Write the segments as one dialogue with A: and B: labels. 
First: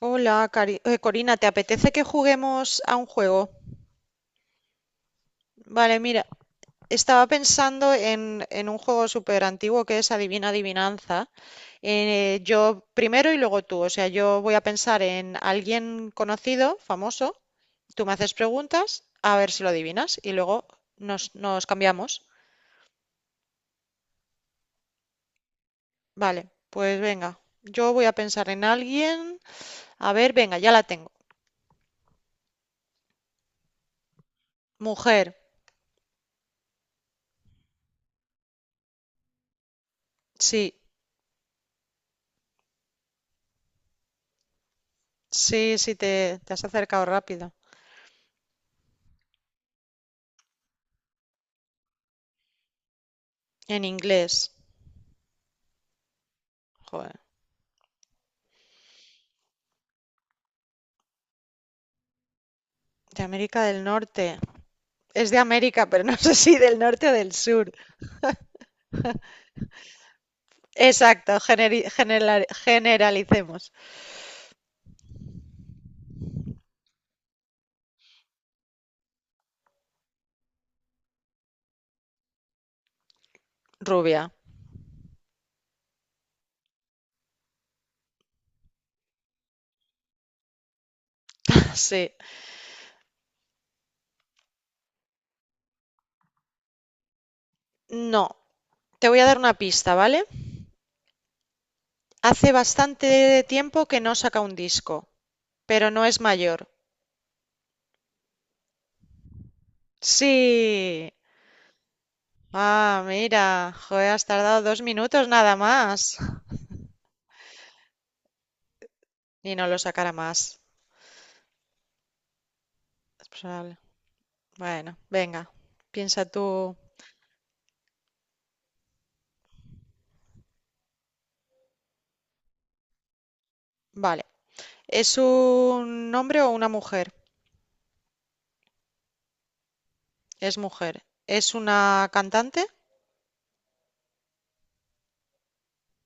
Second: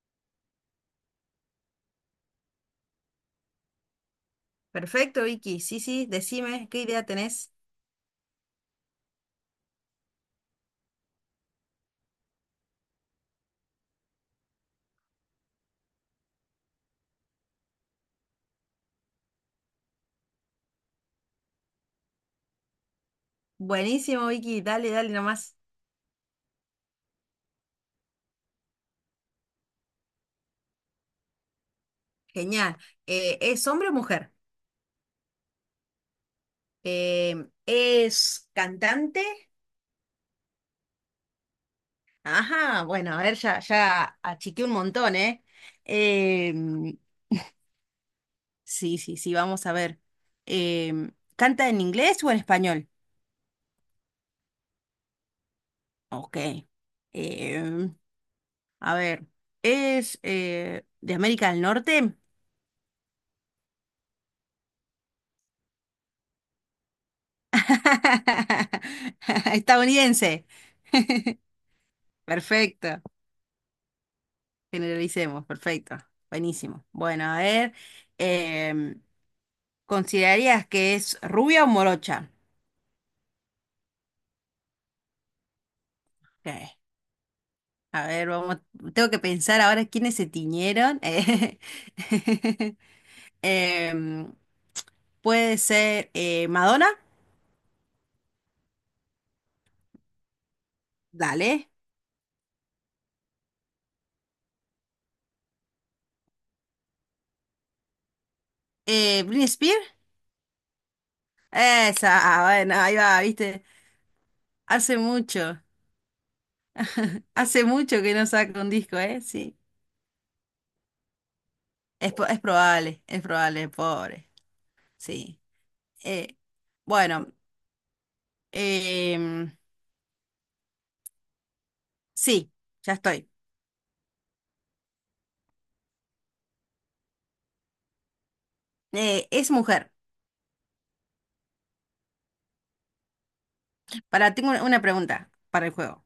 A: Hola, Corina, ¿te apetece que juguemos a un juego?
B: Perfecto, Vicky. Sí,
A: Vale,
B: sí,
A: mira,
B: decime qué idea
A: estaba
B: tenés.
A: pensando en un juego súper antiguo que es Adivina Adivinanza. Yo primero y luego tú, o sea, yo voy a pensar en alguien conocido, famoso, tú me haces preguntas, a ver si lo adivinas y luego nos cambiamos.
B: Buenísimo, Vicky. Dale, dale nomás.
A: Vale, pues venga, yo voy a pensar en alguien, a ver, venga, ya la tengo.
B: Genial. ¿Es hombre o mujer?
A: Mujer,
B: Eh, ¿Es cantante?
A: sí,
B: Ajá, bueno, a ver, ya, ya achiqué un montón, ¿eh?
A: sí, sí, te has
B: Em,
A: acercado rápido.
B: sí, sí, sí, vamos a ver. Em, ¿Canta en inglés o en español?
A: En inglés.
B: Ok.
A: Joder.
B: Em, a ver, ¿es de América del Norte?
A: De América del Norte. Es de América, pero no sé si del norte o del sur.
B: Estadounidense.
A: Exacto,
B: Perfecto.
A: generalicemos.
B: Generalicemos, perfecto. Buenísimo. Bueno, a ver, em, ¿considerarías que es rubia o morocha?
A: Rubia.
B: Ok. A ver, vamos, tengo que pensar ahora quiénes se tiñeron.
A: Sí.
B: Eh, Em, puede ser Madonna,
A: No. Te voy a dar una pista, ¿vale?
B: dale.
A: Hace bastante tiempo que no saca un disco, pero no es mayor.
B: Britney Spears,
A: Sí.
B: esa, ah, bueno, ahí
A: Ah,
B: va, viste.
A: mira. Joder, has tardado dos
B: Hace
A: minutos nada
B: mucho,
A: más.
B: hace mucho que no saca un disco, ¿eh?
A: Y
B: Sí.
A: no lo sacará más.
B: Es, po- es
A: Es
B: probable,
A: probable.
B: pobre.
A: Bueno,
B: Sí.
A: venga. Piensa
B: Eh,
A: tú.
B: bueno, em, sí, ya estoy.
A: Vale. ¿Es un hombre o una mujer?
B: Es mujer.
A: Es mujer. ¿Es una cantante?
B: Para, tengo una pregunta para el juego.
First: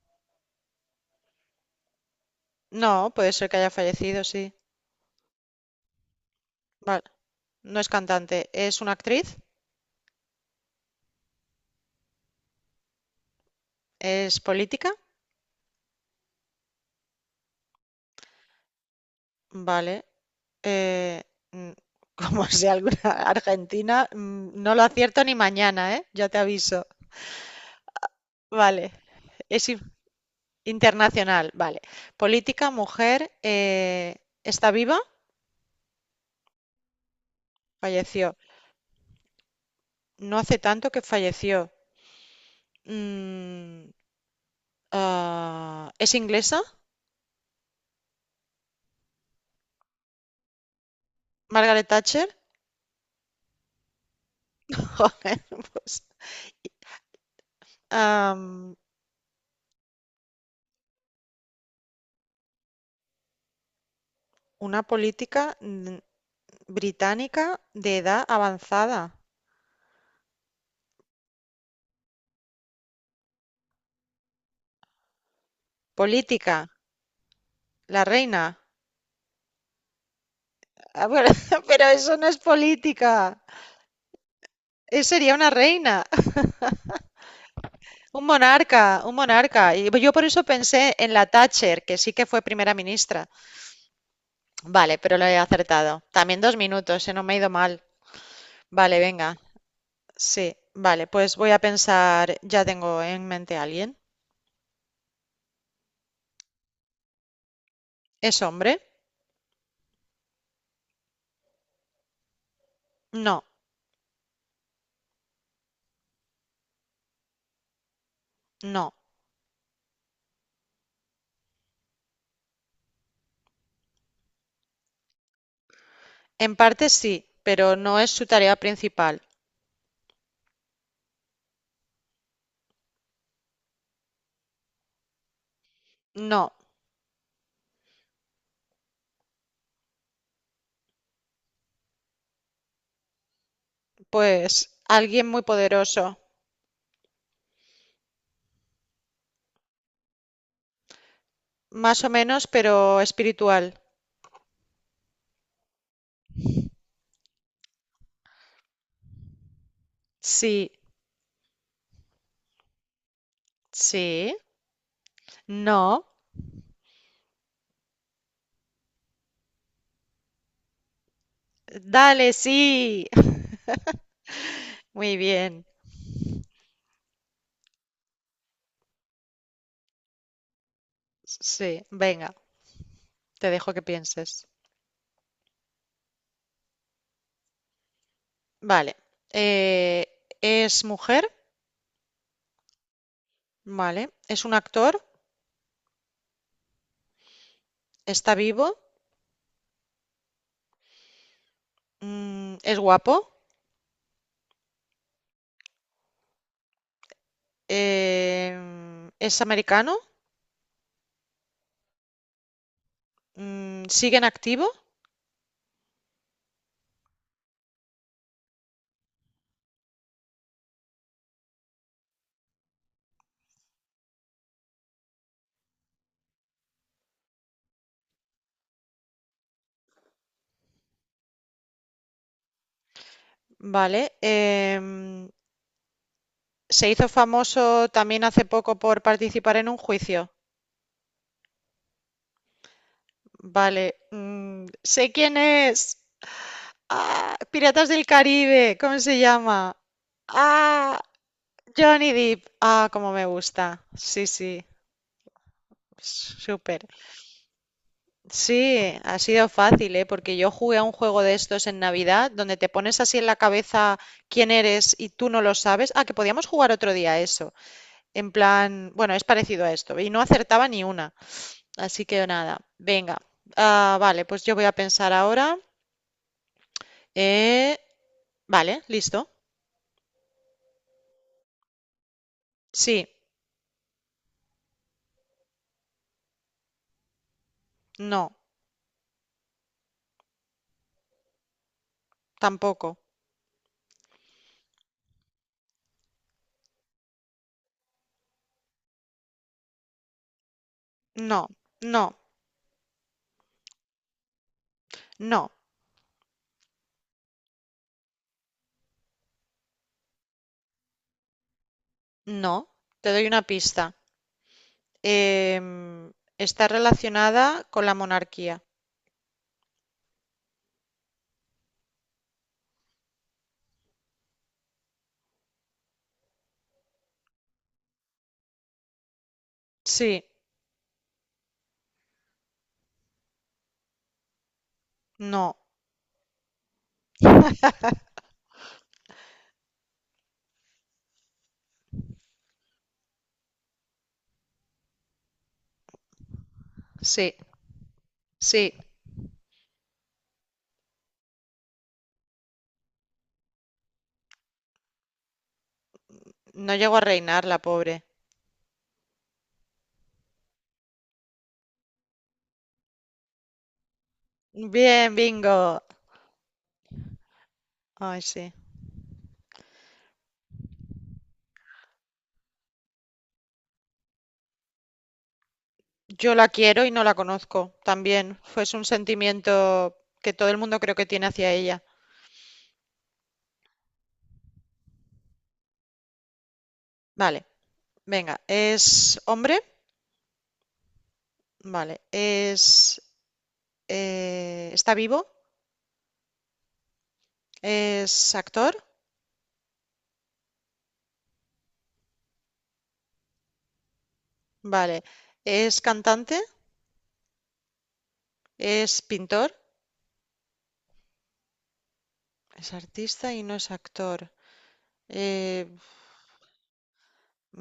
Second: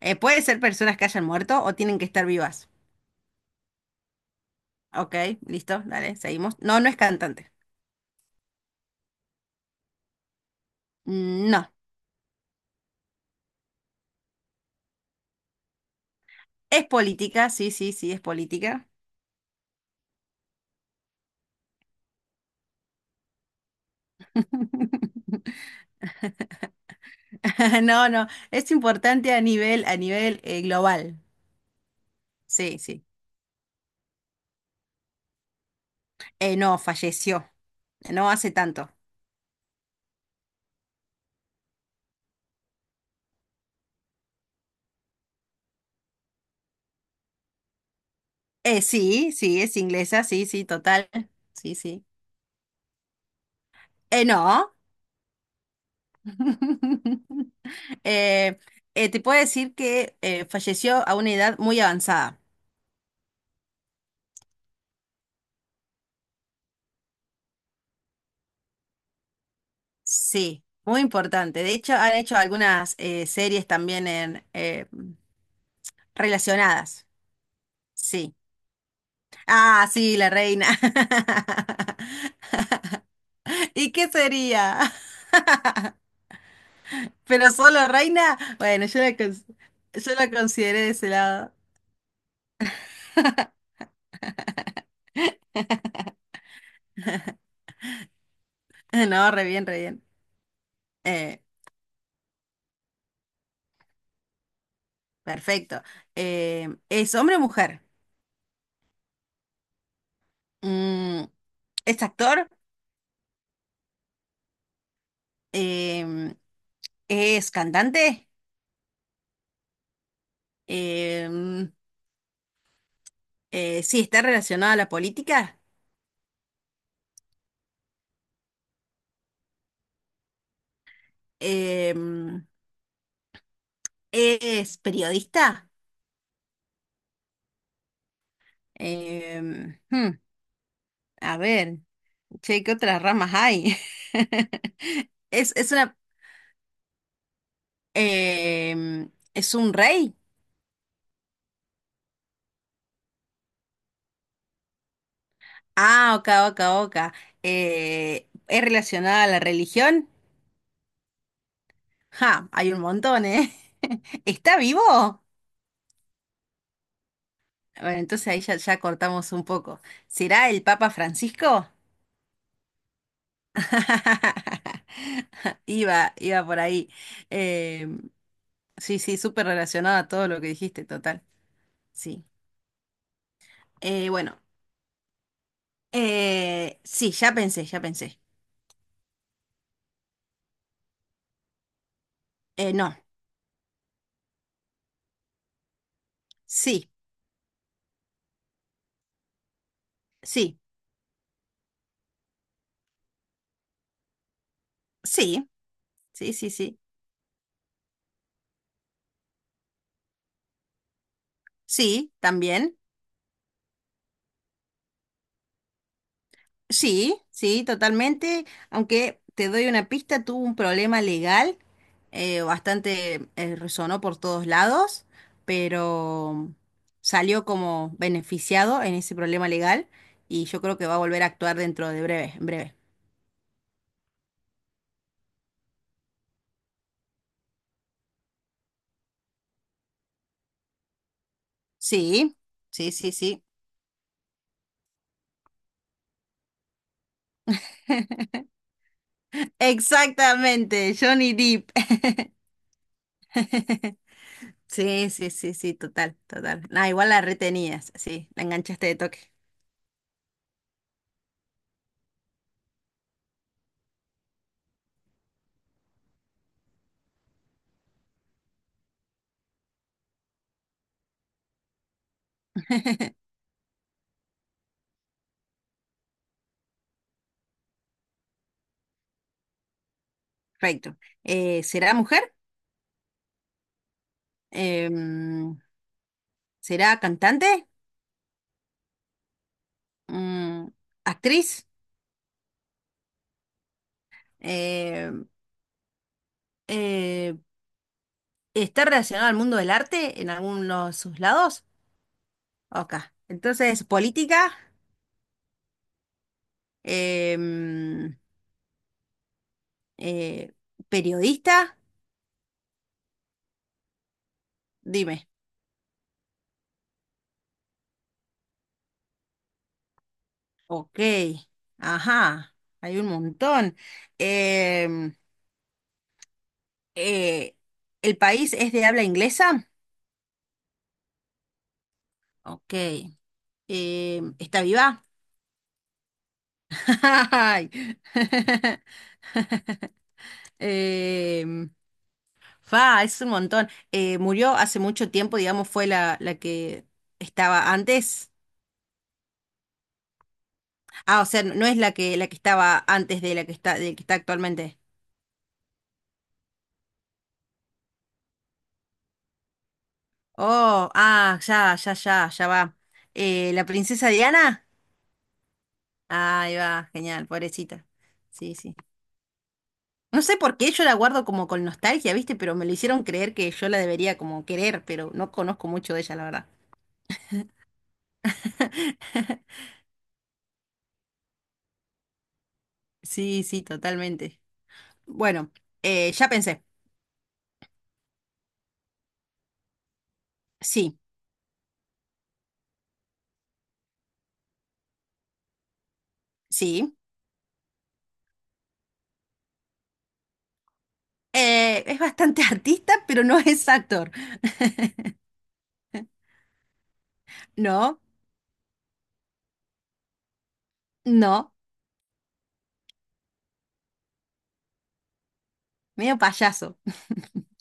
B: ¿Puede ser personas que hayan muerto o tienen que estar vivas?
A: No, puede ser que haya fallecido, sí.
B: Ok, listo, dale, seguimos. No, no es
A: Vale.
B: cantante.
A: No es cantante. ¿Es una actriz?
B: No.
A: ¿Es política?
B: Es política, sí, sí, sí, es política.
A: Vale. Eh, mm, como sea alguna argentina, no lo acierto ni mañana, ¿eh? Ya te aviso.
B: No, no, es
A: Vale.
B: importante
A: Es in-
B: a nivel global.
A: internacional. Vale. Política,
B: Sí, sí.
A: mujer. ¿Está viva?
B: No, falleció. No
A: Falleció.
B: hace tanto.
A: No hace tanto que falleció. Mm, ¿Es inglesa?
B: Sí, sí, es inglesa, sí, sí, total. Sí,
A: Margaret
B: sí.
A: Thatcher.
B: No.
A: Joder, pues,
B: Eh,
A: am,
B: te puedo decir que falleció a una edad muy avanzada.
A: una británica de edad avanzada.
B: Sí, muy importante. De hecho, han hecho algunas series también en,
A: Política,
B: relacionadas.
A: la
B: Sí.
A: reina.
B: Ah, sí, la reina.
A: Ah, pero, pero eso no es política.
B: ¿Y qué sería?
A: Eso sería una reina,
B: ¿Pero solo
A: un
B: reina? Bueno, yo
A: monarca,
B: la,
A: un
B: cons-
A: monarca. Y yo
B: yo
A: por
B: la
A: eso
B: consideré de
A: pensé
B: ese
A: en la
B: lado.
A: Thatcher, que sí que fue primera ministra. Vale, pero lo he acertado. También dos minutos, se No me ha ido mal. Vale, venga.
B: No, re bien, re bien.
A: Sí, vale, pues
B: Eh,
A: voy a pensar, ya tengo en mente a alguien.
B: perfecto. ¿Es hombre o mujer?
A: ¿Es hombre?
B: Mm, ¿es actor?
A: No,
B: em, es cantante,
A: no.
B: em, sí, está relacionado a la política,
A: En parte sí, pero no es su tarea principal.
B: em, es periodista.
A: No,
B: em, hmm, a ver, che, ¿qué otras ramas hay?
A: pues alguien muy
B: Es una,
A: poderoso.
B: em, es un rey.
A: Más o menos, pero espiritual.
B: Ah, oca, oca, oca. ¿Es relacionada a la religión?
A: Sí,
B: Ja, hay un montón, ¿eh?
A: sí,
B: ¿Está vivo?
A: no.
B: Bueno, entonces ahí ya, ya cortamos un poco. ¿Será el Papa Francisco?
A: Dale, sí. Muy bien.
B: Iba, iba por ahí. Eh, sí, sí, súper relacionado a todo lo que dijiste, total.
A: Sí,
B: Sí.
A: venga, te dejo que
B: Bueno,
A: pienses.
B: sí, ya pensé, ya pensé.
A: Vale. eh, ¿es mujer?
B: No,
A: Vale. ¿Es un actor?
B: sí,
A: ¿Está vivo?
B: sí,
A: Mm, ¿es guapo?
B: sí, sí, sí, sí.
A: ¿Es americano?
B: Sí, también.
A: Mm, ¿sigue en activo?
B: Sí, sí, totalmente. Aunque te doy una pista, tuvo un problema legal, bastante resonó por todos lados, pero salió como beneficiado en ese problema legal y yo creo que va a volver a actuar dentro de breve, en breve.
A: Vale. Se hizo famoso también hace poco por participar en un juicio.
B: Sí, sí, sí, sí.
A: Vale. Mm, sé quién es. Ah, Piratas del Caribe. ¿Cómo se llama?
B: Exactamente,
A: Ah,
B: Johnny Depp.
A: Johnny Depp. Ah, cómo me gusta. Sí, sí.
B: Sí, sí, sí, sí, total, total.
A: Súper.
B: Nah, igual la retenías, sí, la enganchaste
A: Sí,
B: de
A: ha
B: toque.
A: sido fácil, ¿eh? Porque yo jugué a un juego de estos en Navidad, donde te pones así en la cabeza quién eres y tú no lo sabes. Ah, que podíamos jugar otro día a eso. En plan, bueno, es parecido a esto. Y no acertaba ni una. Así que nada, venga. Ah, vale, pues yo voy a pensar ahora. Eh, vale, listo.
B: Perfecto. ¿Será mujer?
A: Sí,
B: Eh, ¿Será cantante?
A: no,
B: Mm, ¿actriz?
A: tampoco.
B: Eh, eh, ¿Está relacionada al mundo del arte en algunos de sus
A: No,
B: lados?
A: no,
B: Ok. Entonces, política,
A: no,
B: Em, eh, periodista,
A: no. Te doy una pista.
B: dime.
A: Em, está relacionada con la monarquía.
B: Ok. Ajá, hay un montón. Em, eh, ¿El país es de habla inglesa?
A: Sí,
B: Ok. ¿Está viva?
A: no,
B: Ay. Em, Fa, es un montón. Murió hace mucho tiempo, digamos, fue la, la que
A: sí,
B: estaba antes.
A: sí.
B: Ah, o sea, no es la que estaba antes de la que está, de la que está actualmente.
A: No llegó a reinar la pobre.
B: Oh, ah, ya, ya, ya, ya va. ¿La princesa Diana?
A: Bien, bingo.
B: Ahí va, genial, pobrecita.
A: Ay, sí.
B: Sí, sí. No sé por qué yo la guardo como con nostalgia, ¿viste? Pero me lo hicieron creer que yo la debería como querer, pero no conozco mucho de ella, la
A: Yo
B: verdad.
A: la quiero y no la conozco. También fue un sentimiento que todo el mundo creo que tiene hacia ella.
B: Sí, sí, totalmente. Bueno, ya pensé.
A: Vale. Venga, ¿es hombre?
B: Sí,
A: Vale. ¿Es, está vivo?
B: sí.
A: ¿Es actor?
B: Es bastante artista, pero no es actor.
A: Vale. ¿Es cantante?
B: No,
A: ¿Es pintor?
B: no,
A: Es artista y no es actor. Eh,
B: medio payaso.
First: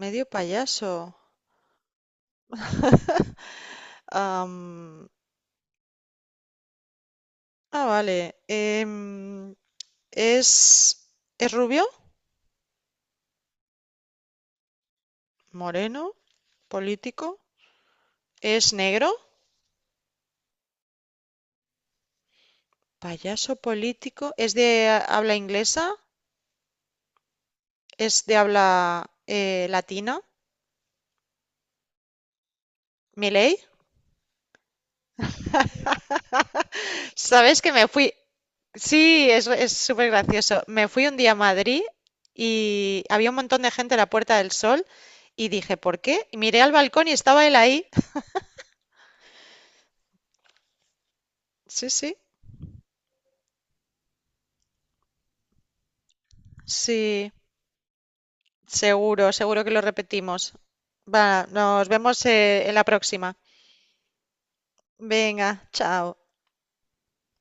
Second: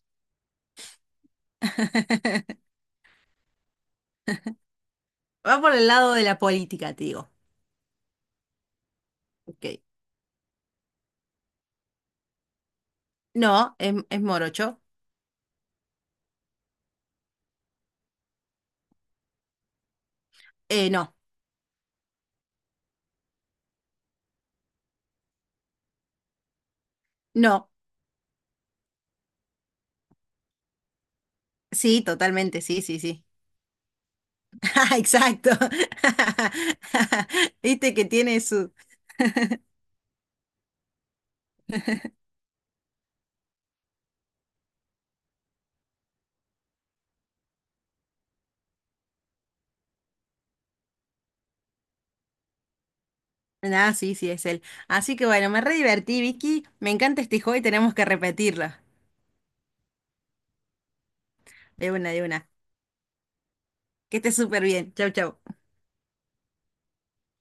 A: medio payaso. Am,
B: Va por el lado de la política, te digo.
A: vale.
B: Ok.
A: ¿Es, ¿es rubio?
B: No, es morocho.
A: ¿Moreno? ¿Político? ¿Es negro?
B: No,
A: ¿Payaso político? ¿Es de habla inglesa?
B: no.
A: ¿Es de habla latina?
B: Sí, totalmente, sí, sí, sí.
A: ¿Miley?
B: Exacto.
A: ¿Sabes que me
B: Viste que
A: fui?
B: tiene su...
A: Sí, es súper gracioso. Me fui un día a Madrid y había un montón de gente en la Puerta del Sol y dije, ¿por qué? Y miré al balcón y estaba él ahí. Sí, sí,
B: Ah, sí, sí, es él. Así que bueno, me re divertí, Vicky. Me encanta
A: sí,
B: este juego y tenemos que repetirlo.
A: seguro, seguro que lo repetimos. Va, nos
B: De una,
A: vemos
B: de una.
A: en la próxima.
B: Que estés súper bien. Chau, chau.
A: Venga, chao.